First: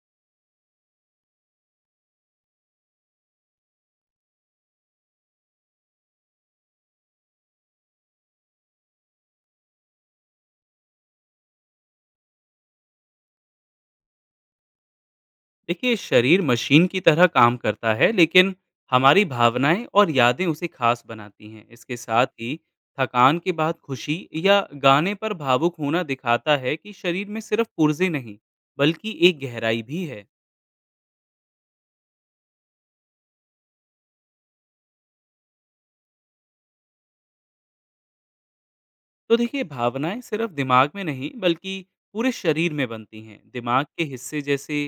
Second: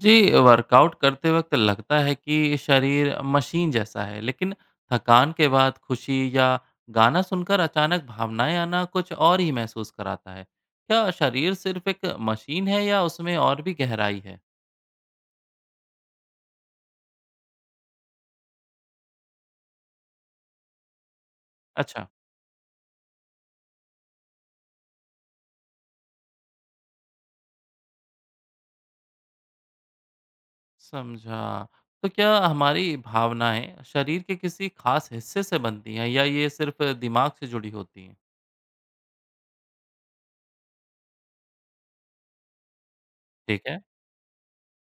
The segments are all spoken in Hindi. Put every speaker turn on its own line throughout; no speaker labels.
जी, वर्कआउट करते वक़्त लगता है कि शरीर मशीन जैसा है, लेकिन थकान के बाद खुशी या गाना सुनकर अचानक भावनाएँ आना कुछ और ही महसूस कराता है। क्या शरीर सिर्फ़ एक मशीन है या उसमें और भी गहराई है?
देखिए, शरीर मशीन की तरह काम करता है, लेकिन हमारी भावनाएं और यादें उसे खास बनाती हैं। इसके
अच्छा।
साथ ही थकान के बाद खुशी या गाने पर भावुक होना दिखाता है कि शरीर में सिर्फ पुर्जे नहीं, बल्कि एक गहराई भी है।
समझा। तो क्या हमारी भावनाएँ शरीर के किसी ख़ास हिस्से से बनती हैं या ये सिर्फ़ दिमाग से जुड़ी होती हैं?
तो देखिए, भावनाएं सिर्फ दिमाग में नहीं बल्कि पूरे शरीर में बनती हैं।
ठीक है।
दिमाग के हिस्से जैसे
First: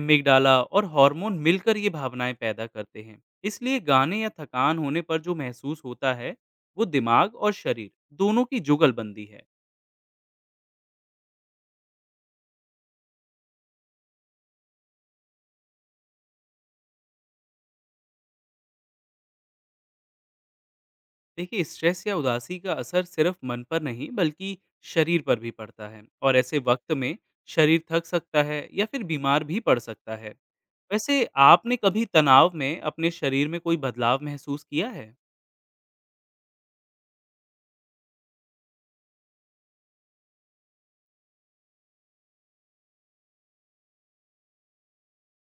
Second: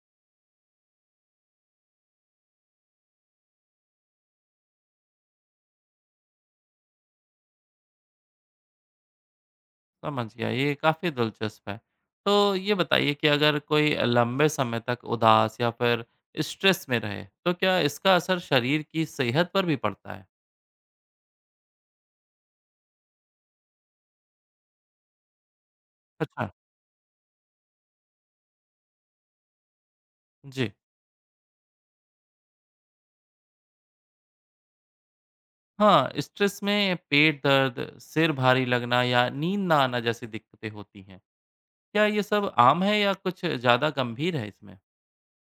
एमिगडाला और हार्मोन मिलकर ये भावनाएं पैदा करते हैं। इसलिए गाने या थकान होने पर जो महसूस होता है वो दिमाग और शरीर दोनों की जुगलबंदी है।
समझ गया, ये काफ़ी दिलचस्प है। तो ये बताइए कि अगर कोई लंबे समय तक उदास या फिर स्ट्रेस में रहे तो क्या इसका असर शरीर की सेहत पर भी पड़ता है?
देखिए, स्ट्रेस या उदासी का असर सिर्फ मन पर नहीं बल्कि शरीर पर भी पड़ता है। और
अच्छा।
ऐसे वक्त में शरीर थक सकता है या फिर बीमार भी पड़ सकता है।
जी।
वैसे, आपने कभी तनाव में अपने शरीर में कोई बदलाव महसूस किया है?
हाँ, स्ट्रेस में पेट दर्द, सिर भारी लगना या नींद ना आना जैसी दिक्कतें होती हैं। क्या ये सब आम है या कुछ ज़्यादा गंभीर है इसमें?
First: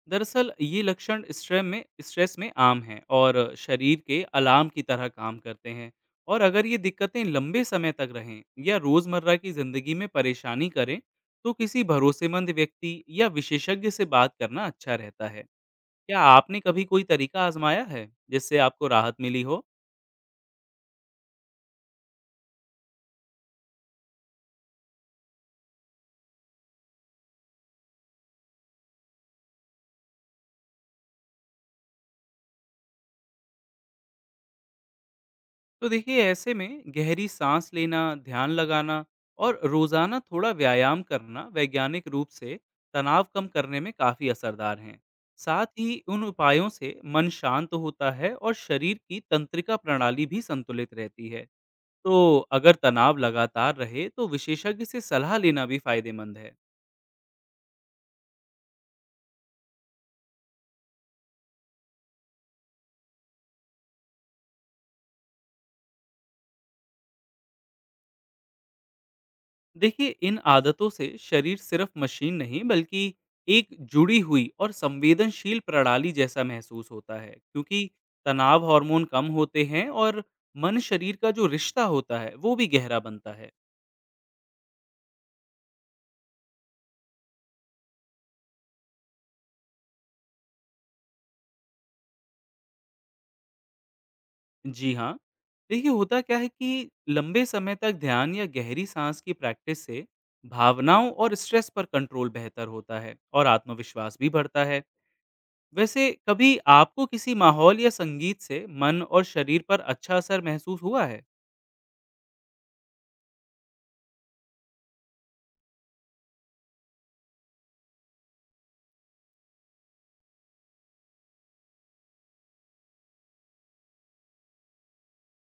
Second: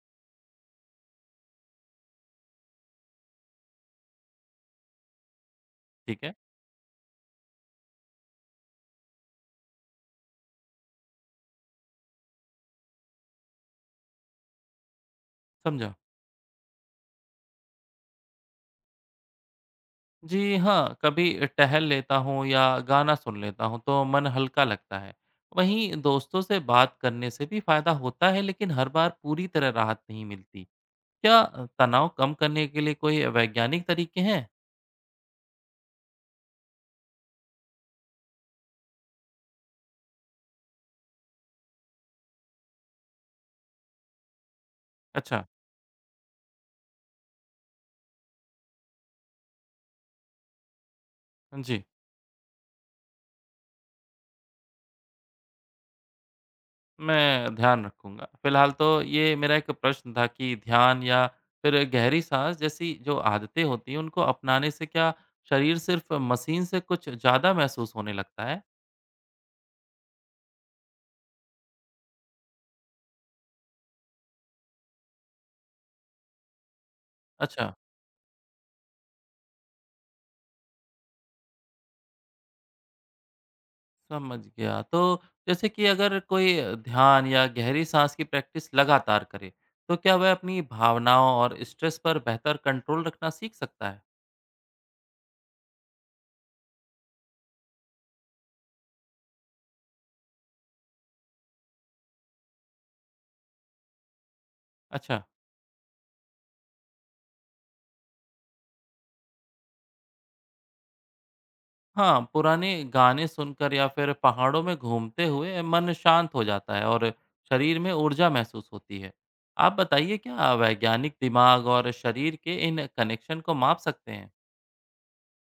दरअसल ये लक्षण स्ट्रेस में आम हैं और शरीर के अलार्म की तरह काम करते हैं।
ठीक है।
और अगर ये दिक्कतें लंबे समय तक रहें या रोज़मर्रा की ज़िंदगी में परेशानी करें, तो किसी भरोसेमंद व्यक्ति या विशेषज्ञ से बात करना अच्छा रहता है।
समझा।
क्या आपने कभी कोई तरीका आजमाया है जिससे आपको राहत मिली हो?
जी हाँ, कभी टहल लेता हूँ या गाना सुन लेता हूँ तो मन हल्का लगता है। वहीं दोस्तों से बात करने से भी फ़ायदा होता है लेकिन हर बार पूरी तरह राहत नहीं मिलती। क्या तनाव कम करने के लिए कोई वैज्ञानिक तरीके हैं?
तो देखिए, ऐसे में गहरी सांस लेना, ध्यान लगाना और रोजाना थोड़ा व्यायाम करना वैज्ञानिक रूप से तनाव कम करने में काफी असरदार हैं।
अच्छा।
साथ ही उन उपायों से मन शांत होता है और शरीर की तंत्रिका प्रणाली भी संतुलित रहती है।
जी।
तो अगर तनाव लगातार रहे तो विशेषज्ञ से सलाह लेना भी फायदेमंद है।
मैं ध्यान रखूँगा। फ़िलहाल तो ये मेरा एक प्रश्न था कि ध्यान या फिर गहरी साँस जैसी जो आदतें होती हैं उनको अपनाने से क्या शरीर सिर्फ़ मशीन से कुछ ज़्यादा महसूस होने लगता है?
देखिए, इन आदतों से शरीर सिर्फ मशीन नहीं बल्कि एक जुड़ी हुई और संवेदनशील प्रणाली जैसा महसूस होता है,
अच्छा।
क्योंकि तनाव हार्मोन कम होते हैं और मन शरीर का जो रिश्ता होता है वो भी गहरा बनता है।
समझ गया। तो जैसे कि अगर कोई ध्यान या गहरी साँस की प्रैक्टिस लगातार करे, तो क्या वह अपनी भावनाओं और स्ट्रेस पर बेहतर कंट्रोल रखना सीख सकता है?
जी हाँ, देखिए, होता क्या है कि लंबे समय तक ध्यान या गहरी सांस की प्रैक्टिस से भावनाओं और स्ट्रेस पर कंट्रोल बेहतर होता है और आत्मविश्वास भी बढ़ता है।
अच्छा।
वैसे, कभी आपको किसी माहौल या संगीत से मन और शरीर पर अच्छा असर महसूस हुआ है?
हाँ, पुराने गाने सुनकर या फिर पहाड़ों में घूमते हुए मन शांत हो जाता है और शरीर में ऊर्जा महसूस होती है। आप बताइए क्या वैज्ञानिक दिमाग और शरीर के इन कनेक्शन को माप सकते हैं?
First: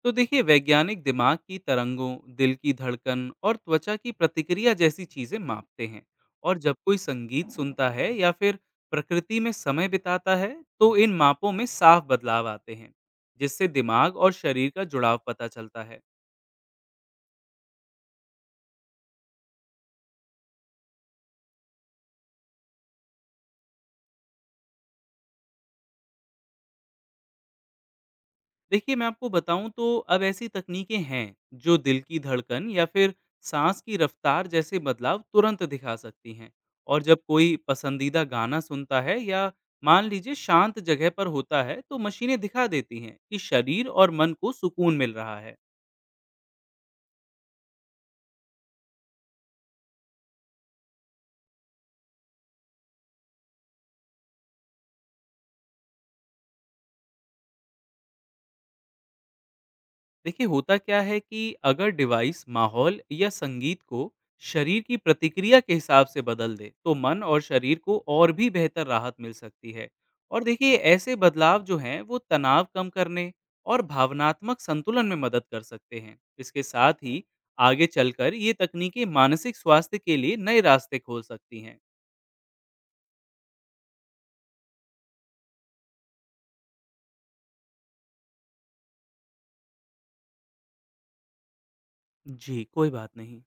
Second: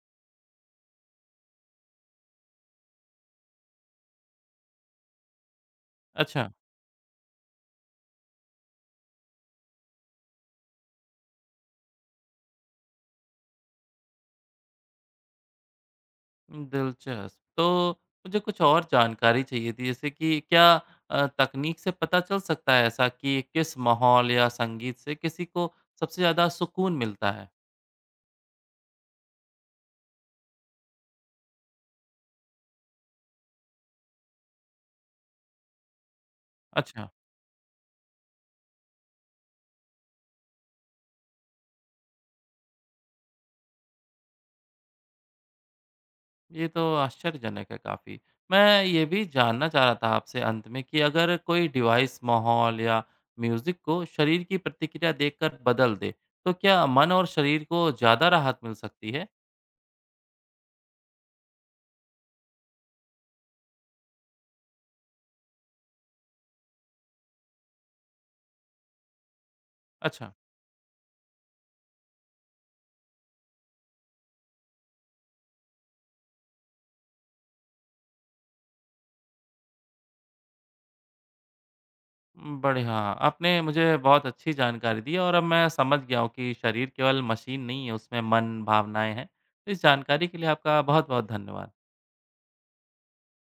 तो देखिए, वैज्ञानिक दिमाग की तरंगों, दिल की धड़कन और त्वचा की प्रतिक्रिया जैसी चीजें मापते हैं।
अच्छा।
और जब कोई संगीत सुनता है या फिर प्रकृति में समय बिताता है, तो इन मापों में साफ बदलाव आते हैं, जिससे दिमाग और शरीर का जुड़ाव पता चलता है।
दिलचस्प। तो मुझे कुछ और जानकारी चाहिए थी, जैसे कि क्या तकनीक से पता चल सकता है ऐसा कि किस माहौल या संगीत से किसी को सबसे ज़्यादा सुकून मिलता है?
देखिए, मैं आपको बताऊं तो अब ऐसी तकनीकें हैं जो दिल की धड़कन या फिर सांस की रफ्तार जैसे बदलाव तुरंत दिखा सकती हैं। और
अच्छा।
जब कोई पसंदीदा गाना सुनता है या मान लीजिए शांत जगह पर होता है तो मशीनें दिखा देती हैं कि शरीर और मन को सुकून मिल रहा है।
ये तो आश्चर्यजनक है काफ़ी। मैं ये भी जानना चाह रहा था आपसे अंत में कि अगर कोई डिवाइस माहौल या म्यूज़िक को शरीर की प्रतिक्रिया देखकर बदल दे, तो क्या मन और शरीर को ज़्यादा राहत मिल सकती है?
देखिए, होता क्या है कि अगर डिवाइस माहौल या संगीत को शरीर की प्रतिक्रिया के हिसाब से बदल दे, तो मन और शरीर को और भी बेहतर राहत मिल सकती है।
अच्छा।
और देखिए, ऐसे बदलाव जो हैं वो तनाव कम करने और भावनात्मक संतुलन में मदद कर सकते हैं। इसके साथ ही आगे चलकर ये तकनीकें मानसिक स्वास्थ्य के लिए नए रास्ते खोल सकती हैं।
बढ़िया। आपने मुझे बहुत अच्छी जानकारी दी और अब मैं समझ गया हूँ कि शरीर केवल मशीन नहीं है, उसमें मन, भावनाएँ हैं। इस जानकारी के लिए आपका बहुत-बहुत धन्यवाद।
जी, कोई बात नहीं।